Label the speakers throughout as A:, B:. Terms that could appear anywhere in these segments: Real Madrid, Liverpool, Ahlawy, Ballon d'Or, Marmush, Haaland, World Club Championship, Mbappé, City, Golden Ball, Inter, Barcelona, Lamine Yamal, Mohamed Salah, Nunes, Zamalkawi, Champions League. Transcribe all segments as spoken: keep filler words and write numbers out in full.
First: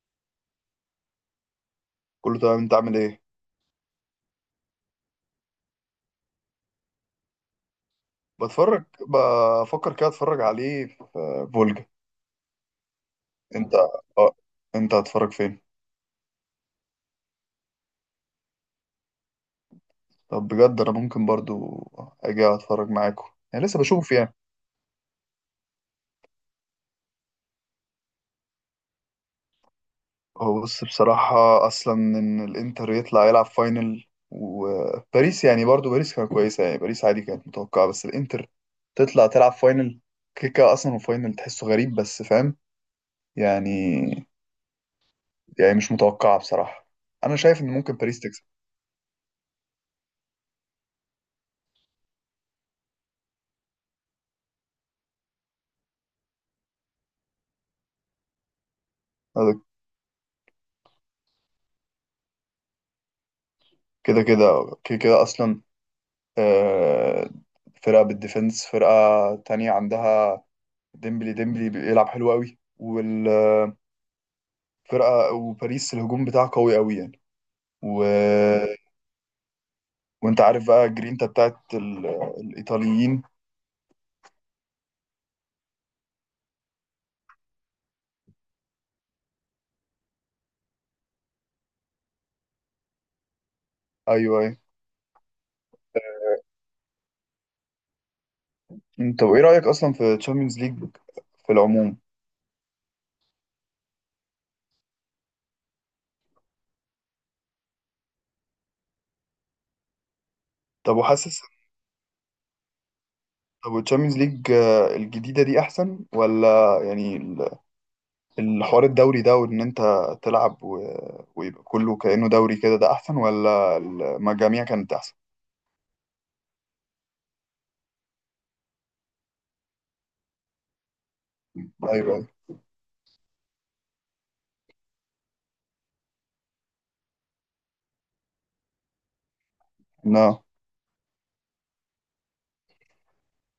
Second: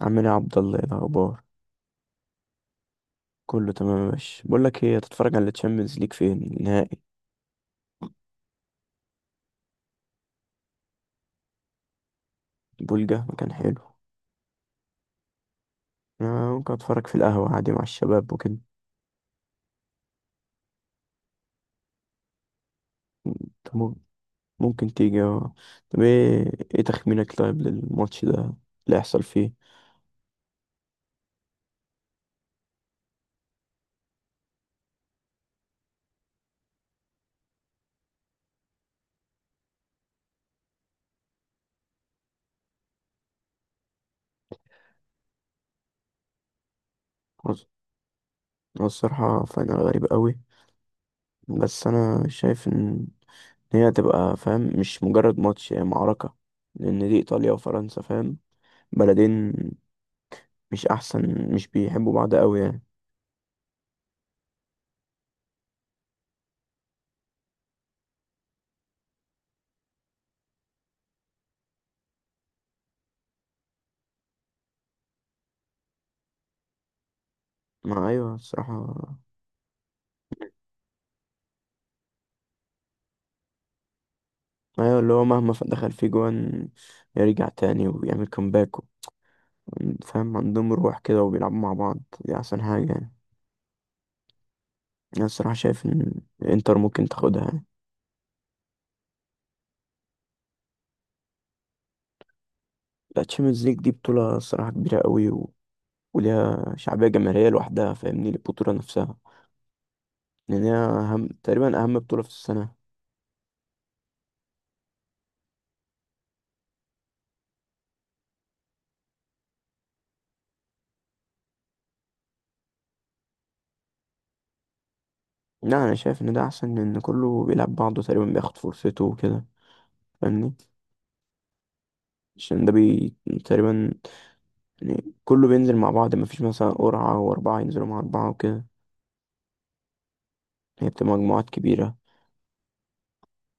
A: عامل ايه يا عبد الله؟ ايه الاخبار؟
B: كله تمام، انت عامل ايه؟
A: كله تمام يا باشا. بقول لك ايه، هتتفرج على الشامبيونز ليج؟ فين النهائي؟
B: بتفرج. بفكر كده اتفرج عليه في فولجا.
A: بولجا مكان
B: انت
A: حلو.
B: اه انت هتتفرج فين؟
A: آه، ممكن اتفرج في القهوه عادي مع الشباب وكده.
B: طب بجد انا ممكن برضو اجي اتفرج معاكم. يعني
A: أنت
B: لسه
A: مم-
B: بشوف يعني.
A: ممكن تيجي، اه. طب ايه ايه تخمينك طيب للماتش ده اللي هيحصل فيه؟
B: هو بص، بصراحة اصلا ان الانتر يطلع يلعب فاينل، وباريس يعني برضو باريس كانت كويسة يعني، باريس عادي كانت متوقعة، بس الانتر تطلع تلعب فاينل كيكا اصلا وفاينل تحسه غريب، بس فاهم يعني يعني مش متوقعة بصراحة. انا
A: هو
B: شايف ان ممكن باريس تكسب
A: هو الصراحه فاينل غريب قوي، بس انا شايف ان هي هتبقى، فاهم، مش مجرد ماتش، هي معركه. لان دي ايطاليا وفرنسا، فاهم، بلدين. مش احسن، مش بيحبوا بعض قوي يعني.
B: كده كده كده كده أصلا. آه، فرقة بالديفنس، فرقة تانية عندها ديمبلي ديمبلي بيلعب حلو قوي، والفرقة وباريس الهجوم بتاعها قوي قوي يعني و...
A: ما ايوه الصراحه.
B: وانت عارف بقى جرينتا بتاعت ال... الإيطاليين.
A: ايوه، اللي هو مهما ف- دخل فيه جوان يرجع تاني ويعمل كومباك. فاهم، عندهم روح كده وبيلعبوا مع بعض، دي احسن حاجة يعني.
B: أيوه أيوه.
A: انا الصراحة شايف ان انتر ممكن تاخدها يعني.
B: انت وإيه رأيك أصلا في تشامبيونز ليج في العموم؟
A: لا، تشامpiونز ليج دي بطولة الصراحة كبيرة قوي و... وليها شعبية جماهيرية لوحدها، فاهمني، البطولة نفسها. لان هي
B: طب
A: اهم
B: وحاسس
A: تقريبا، اهم بطولة في السنة.
B: طب التشامبيونز ليج الجديدة دي أحسن، ولا يعني الحوار الدوري ده، وان انت تلعب و... ويبقى كله كأنه دوري كده، ده احسن ولا المجاميع كانت احسن؟
A: لا، انا شايف ان ده احسن لان كله بيلعب بعضه تقريبا، بياخد فرصته وكده. فاهمني،
B: ايوه ايوه.
A: عشان ده بي تقريبا، يعني كله بينزل مع بعض، مفيش مثلا قرعة وأربعة ينزلوا مع أربعة وكده.
B: لا،
A: هي بتبقى مجموعات كبيرة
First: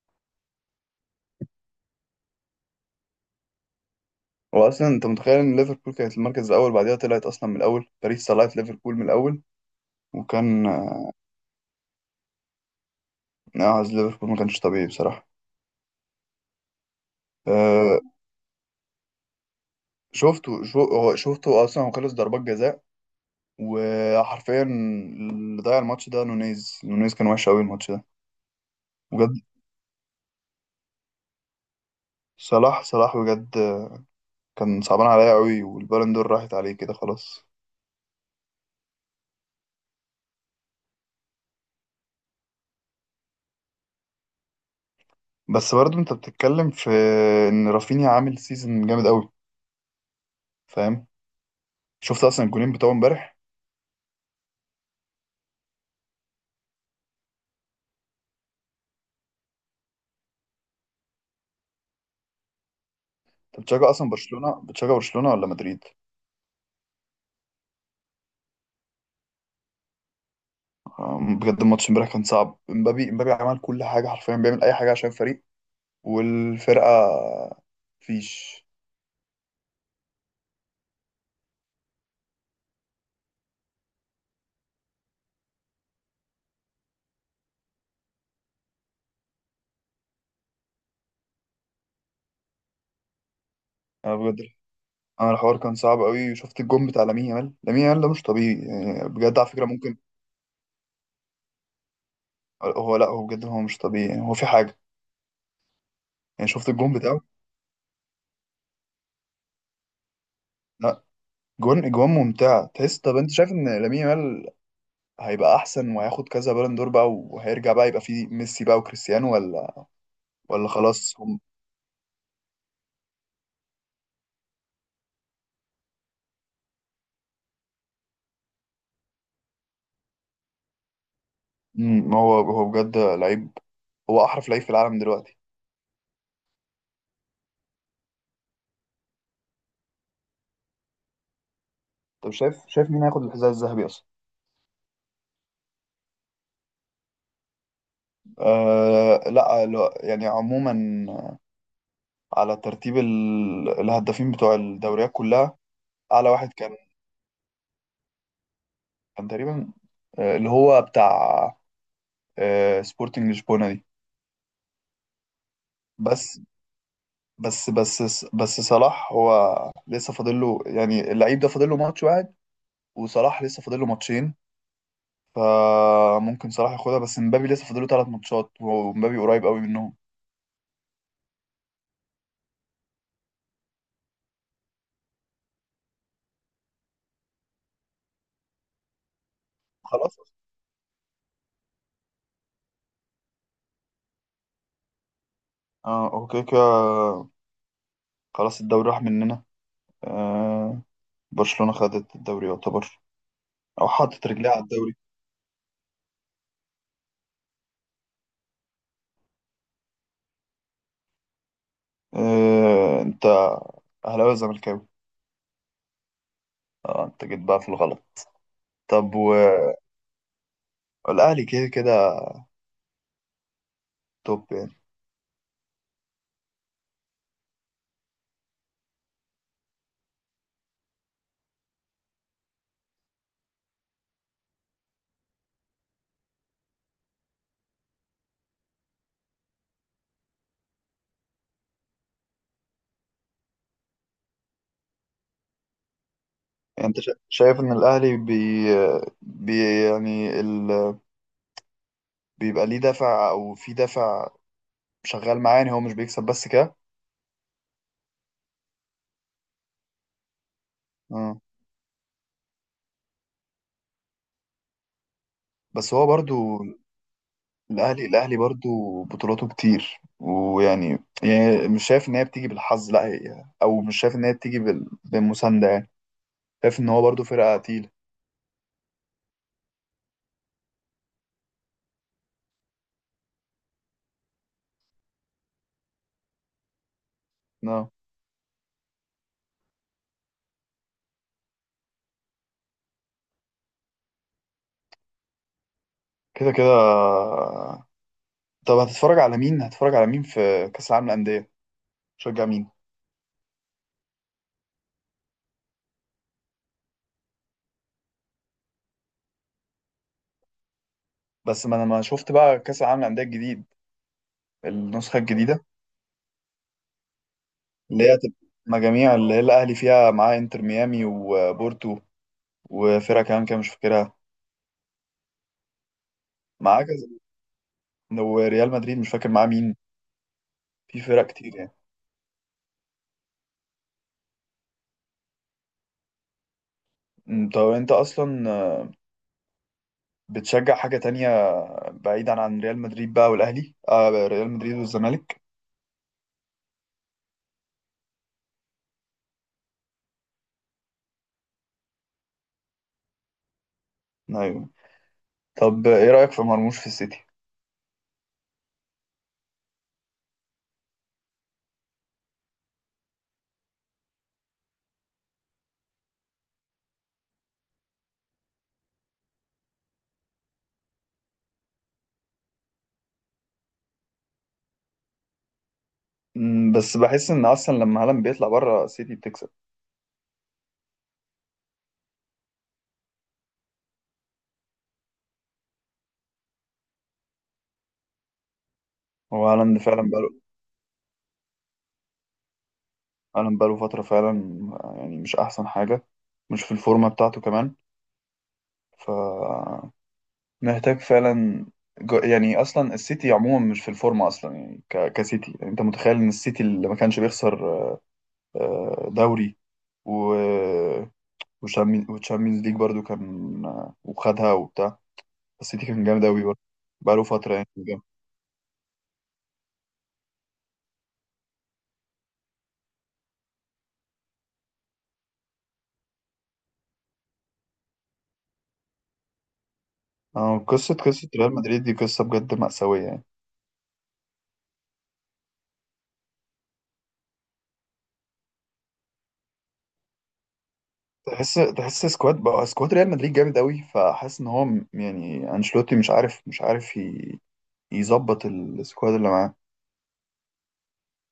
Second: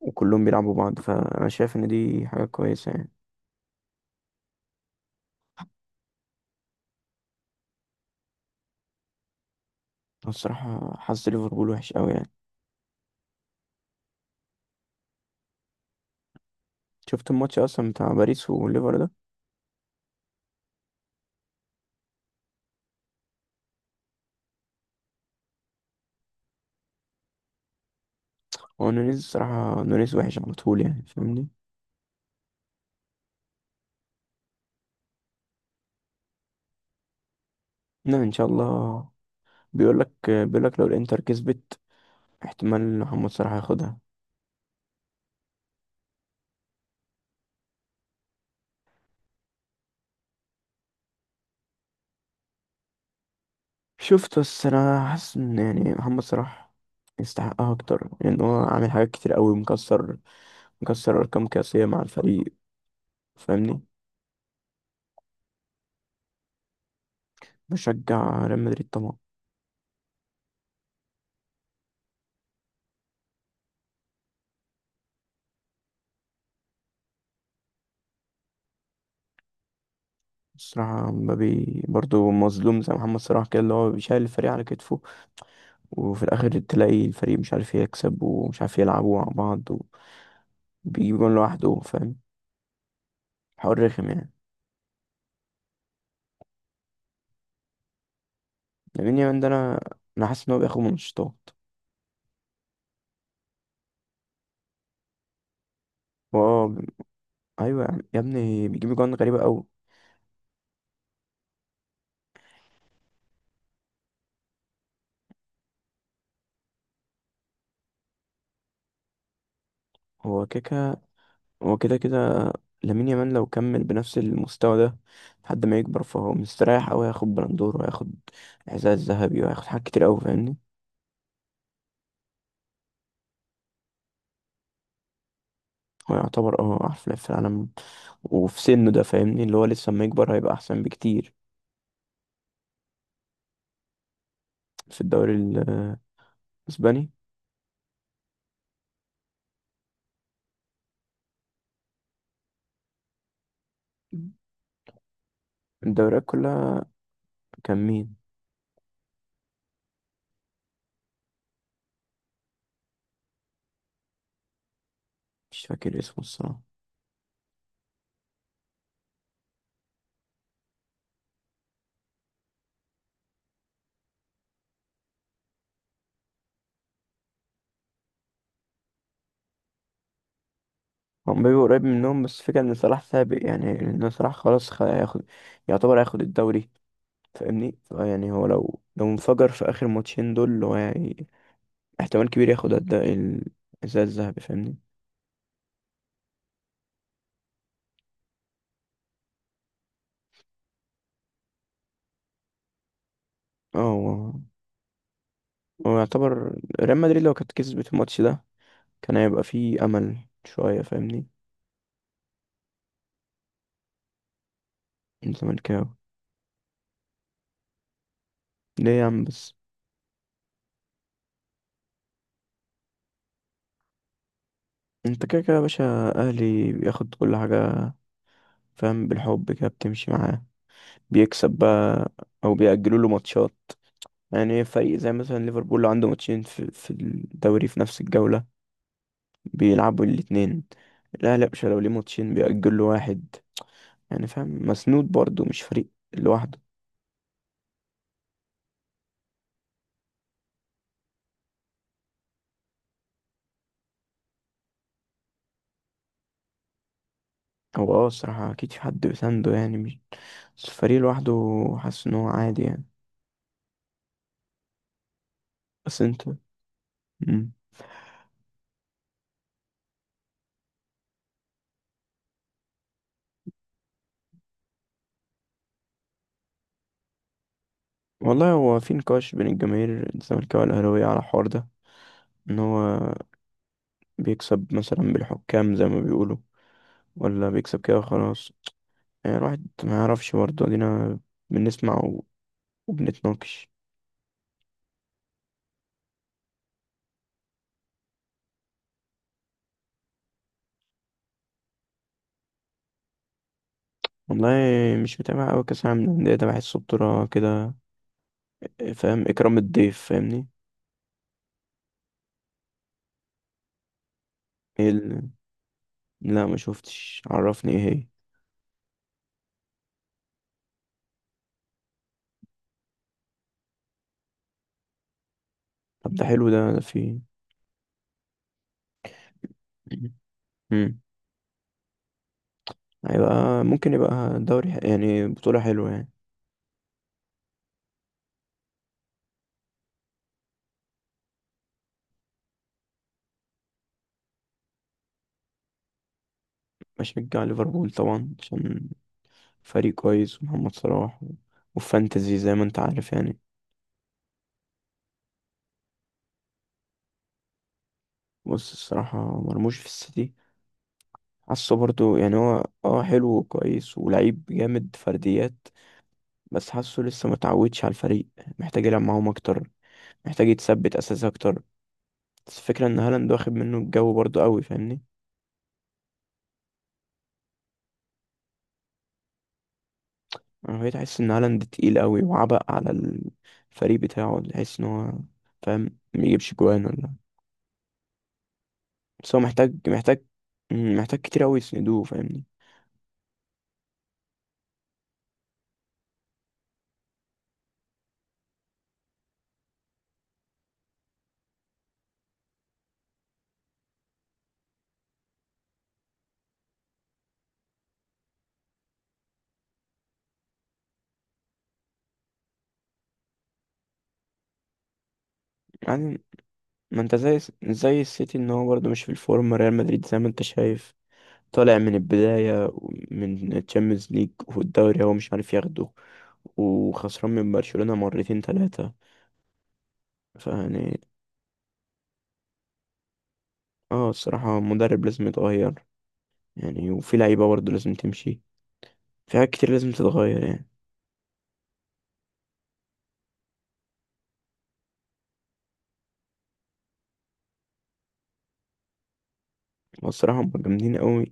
A: وكلهم بيلعبوا بعض، فأنا شايف إن دي حاجة كويسة يعني.
B: هو اصلا انت متخيل ان ليفربول كانت المركز الاول، بعدها طلعت اصلا من الاول، باريس طلعت ليفربول من الاول،
A: أنا
B: وكان
A: الصراحة حظ ليفربول وحش أوي يعني.
B: نعز ليفربول ما كانش طبيعي بصراحة.
A: شفت الماتش أصلا
B: أه،
A: بتاع باريس والليفر ده؟
B: شفته شو هو شفته اصلا، هو خلص ضربات جزاء وحرفيا اللي ضيع الماتش ده نونيز نونيز، كان وحش قوي الماتش ده.
A: هو نونيز
B: بجد
A: الصراحة، نونيز وحش على طول يعني، فاهمني.
B: صلاح صلاح بجد، كان صعبان عليا قوي والبالون دور راحت عليه كده خلاص.
A: لا، إن شاء الله. بيقولك بيقولك لو الإنتر كسبت احتمال محمد صلاح ياخدها.
B: بس برضه انت بتتكلم في ان رافينيا عامل سيزون جامد قوي، فاهم. شفت اصلا الجولين بتوعه امبارح؟
A: شفت؟ بس أنا حاسس إن يعني محمد صلاح يستحقها أكتر، لأن هو عامل حاجات كتير أوي. مكسر مكسر أرقام قياسية مع الفريق،
B: انت
A: فاهمني.
B: بتشجع اصلا برشلونة؟ بتشجع برشلونة ولا مدريد؟
A: بشجع ريال مدريد طبعا.
B: آه، بجد الماتش امبارح كان صعب، امبابي امبابي عمل كل حاجة، حرفيا بيعمل اي حاجة عشان الفريق والفرقة فيش.
A: الصراحة مبابي برضو مظلوم زي محمد صلاح كده، اللي هو بيشيل الفريق على كتفه، وفي الآخر تلاقي الفريق مش عارف يكسب ومش عارف يلعبوا مع بعض، وبيجيب جون لوحده. فاهم، حوار رخم
B: انا
A: يعني.
B: بجد، انا الحوار كان صعب قوي، وشفت الجون بتاع لامين يامال. لامين يامال ده مش طبيعي يعني
A: لامين
B: بجد،
A: يامال ده
B: على فكرة
A: أنا
B: ممكن.
A: أنا حاسس إن هو بياخد منشطات.
B: هو لا، هو بجد هو مش طبيعي يعني، هو في حاجة
A: هو
B: يعني.
A: آه
B: شفت
A: ب-
B: الجون بتاعه؟
A: أيوة يا عم- يا ابني، بيجيب جون غريبة أوي.
B: لا، جون اجوان ممتعة تحس. طب انت شايف ان لامين يامال هيبقى احسن وهياخد كذا بالون دور بقى وهيرجع بقى يبقى فيه ميسي بقى وكريستيانو، ولا
A: هو
B: ولا
A: كيكا،
B: خلاص هم؟
A: هو كده كده. لامين يامال لو كمل بنفس المستوى ده لحد ما يكبر، فهو مستريح أوي، هياخد بلندور وهياخد إعزاز ذهبي وهياخد حاجات كتير أوي فاهمني.
B: مم، هو هو بجد لعيب، هو احرف لعيب في العالم دلوقتي.
A: هو يعتبر اه أحسن لاعب في العالم وفي سنه ده، فاهمني، اللي هو لسه اما يكبر هيبقى احسن بكتير.
B: طب شايف شايف مين هياخد الحذاء الذهبي اصلا؟
A: في الدوري ال- الاسباني.
B: آه لا لا، يعني عموما على ترتيب ال- الهدافين بتوع الدوريات كلها،
A: الدوريات
B: اعلى واحد كان
A: كلها. كان مين؟
B: كان تقريبا آه، اللي هو بتاع آه، سبورتنج لشبونة دي.
A: مش فاكر اسمه
B: بس
A: الصراحه.
B: بس بس بس صلاح هو لسه فاضل له يعني، اللعيب ده فاضل له ماتش واحد، وصلاح لسه فاضل له ماتشين. فممكن صلاح ياخدها، بس مبابي لسه فاضل له ثلاث ماتشات، ومبابي قريب قوي منهم.
A: هو مبابي قريب منهم، بس فكرة ان صلاح سابق يعني. لان صلاح خلاص خ- هياخد، يعتبر هياخد الدوري فاهمني. ف- يعني هو لو لو انفجر في اخر
B: خلاص،
A: ماتشين دول، هو هي- احتمال كبير ياخد الد- الحذاء الذهبي فاهمني.
B: اه اوكي كده، خلاص الدوري راح مننا. آه، برشلونة خدت الدوري يعتبر،
A: اه
B: او حطت
A: هو
B: رجليها على الدوري.
A: هو يعتبر ريال مدريد لو كانت كسبت الماتش ده كان هيبقى فيه امل شويه فاهمني.
B: آه، انت اهلاوي ولا زملكاوي؟
A: من زمان.
B: اه، انت جيت بقى في الغلط.
A: ليه يا
B: طب،
A: عم بس؟
B: والاهلي كده كده توب يعني.
A: انت كده كده يا باشا، اهلي بياخد كل حاجة. فاهم، بالحب كده بتمشي معاه، بيكسب بقى او بيأجلوا له ماتشات. يعني فريق زي مثلا ليفربول لو عنده ماتشين في, في الدوري في نفس الجولة، بيلعبوا الاتنين. الاهلي يا باشا لو ليه ماتشين بيأجل له واحد. يعني فاهم، مسنود برضه، مش فريق لوحده.
B: يعني انت شا- شايف ان الاهلي بي, بي يعني ال... بيبقى ليه دافع، او في دافع شغال معاه، يعني هو مش بيكسب بس كده؟
A: هو اه الصراحة اكيد في حد بيسنده يعني، مش بس الفريق لوحده.
B: آه.
A: حاسس ان هو عادي يعني.
B: بس
A: بس
B: هو
A: انتوا...
B: برضو
A: مم.
B: الاهلي الاهلي برضو بطولاته كتير، ويعني يعني مش شايف ان هي بتيجي بالحظ، لا، هي او مش شايف ان هي بتيجي بال- بالمسانده يعني، شايف ان هو برضو فرقه تقيله.
A: والله هو في نقاش بين الجماهير الزمالكاوية والأهلاوية على الحوار ده، ان هو بيكسب مثلا بالحكام زي ما بيقولوا، ولا بيكسب
B: نعم.
A: كده خلاص. يعني الواحد ما يعرفش برضه، ادينا بنسمع و- وبنتناقش.
B: كده كده. طب هتتفرج على مين هتتفرج على مين في كاس العالم للانديه؟ شجع مين.
A: والله مش متابع قوي كاس العالم للانديه ده، بحسه بطوله كده، فاهم، اكرام الضيف فاهمني.
B: بس ما انا ما شفت بقى كاس العالم للانديه الجديد،
A: ايه
B: النسخه
A: ال...
B: الجديده،
A: لا ما شفتش، عرفني ايه
B: اللي
A: هي.
B: هي هتبقى مجاميع، اللي هي الاهلي فيها معاه انتر ميامي وبورتو وفرقه كمان كده مش فاكرها،
A: طب ده حلو، ده ده
B: معاه كذا،
A: في...
B: وريال مدريد مش فاكر معاه مين.
A: امم.
B: في فرق كتير يعني.
A: هيبقى ممكن يبقى دوري ح- يعني بطوله حلوه يعني.
B: أمم، طب انت اصلا، آه، بتشجع حاجة تانية بعيدا عن ريال مدريد بقى والاهلي؟ آه، ريال مدريد والزمالك.
A: بشجع ليفربول طبعا عشان فريق كويس ومحمد صلاح و... وفانتزي زي ما انت عارف يعني.
B: ايوه. طب ايه رأيك في مرموش في السيتي؟
A: بص الصراحة مرموش في السيتي، حاسه برضو يعني هو اه حلو وكويس ولعيب جامد فرديات، بس حاسه لسه متعودش على الفريق، محتاج يلعب معاهم اكتر، محتاج يتثبت اساس اكتر. بس الفكرة ان هالاند واخد منه الجو برضو قوي فاهمني.
B: أمم، بس بحس ان اصلا لما هالاند بيطلع بره السيتي بتكسب.
A: انا بقيت احس ان هالاند تقيل قوي وعبء على الفريق بتاعه، تحس ان هو فاهم ميجيبش جوان ولا. بس هو
B: هو
A: محتاج
B: هالاند فعلا
A: محتاج
B: بقاله،
A: مم، محتاج كتير قوي يسندوه فاهمني.
B: هالاند بقاله فترة فعلا. آه، يعني مش احسن حاجة، مش في الفورمة بتاعته كمان، ف محتاج فعلا، جو- يعني اصلا السيتي عموما مش في الفورمة اصلا يعني، ك... كسيتي يعني. انت متخيل ان السيتي اللي ما كانش بيخسر آه، دوري و وتشامبيونز ليج برضو، كان آه، وخدها وبتاع، السيتي كان
A: يعني
B: جامد أوي برضه
A: ما انت
B: بقاله
A: زي
B: فترة يعني، كان
A: زي
B: جامد.
A: السيتي ان هو برضو مش في الفورم. ريال مدريد زي ما انت شايف، طالع من البداية، من تشامبيونز ليج والدوري هو مش عارف ياخده، وخسران من برشلونة مرتين تلاتة.
B: آه، قصة
A: فيعني
B: قصة ريال مدريد دي قصة بجد مأساوية يعني.
A: اه الصراحة مدرب لازم يتغير يعني، وفي لعيبة برضه لازم تمشي. في حاجات كتير لازم تتغير يعني.
B: تحس، تحس سكواد بقى سكواد ريال مدريد جامد أوي، فحاسس إن هو م- يعني أنشيلوتي مش عارف مش عارف ي- يظبط السكواد اللي معاه.
A: والصراحة هم جامدين قوي،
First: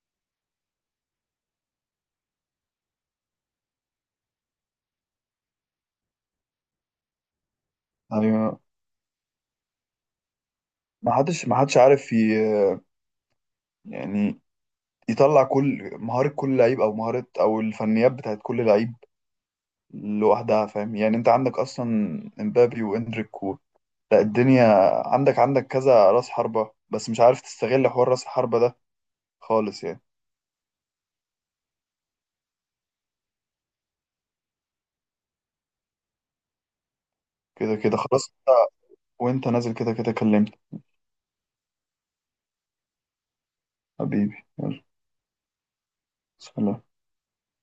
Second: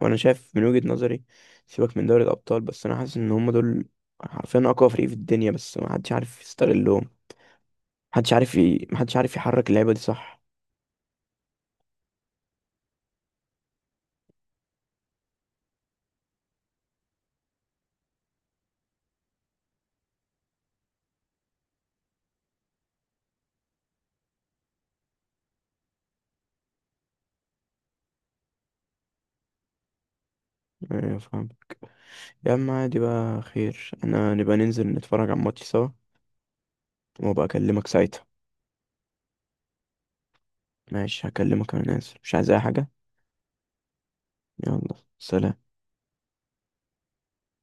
A: وأنا شايف من وجهة نظري، سيبك من دوري الأبطال، بس أنا حاسس إن هم دول حرفيا أقوى فريق في الدنيا، بس محدش عارف يستغلهم. محدش عارف
B: أيوة،
A: ي... محدش عارف يحرك اللعيبة دي، صح.
B: ما حدش ما حدش عارف ي- يعني يطلع كل مهارة، كل لعيب أو مهارة أو الفنيات بتاعت كل لعيب لوحدها، فاهم يعني. انت عندك اصلا امبابي واندريك و... لا الدنيا، عندك عندك كذا راس حربة، بس مش عارف تستغل حوار راس الحربة ده خالص يعني.
A: آه، فاهم. يا عم عادي بقى، خير انا نبقى ننزل نتفرج على الماتش سوا وابقى
B: كده
A: اكلمك
B: كده
A: ساعتها.
B: خلاص، وانت نازل كده كده كلمت.
A: ماشي هكلمك، انا نازل مش عايز اي حاجة.
B: حبيبي يلا.
A: يلا سلام.
B: سلام.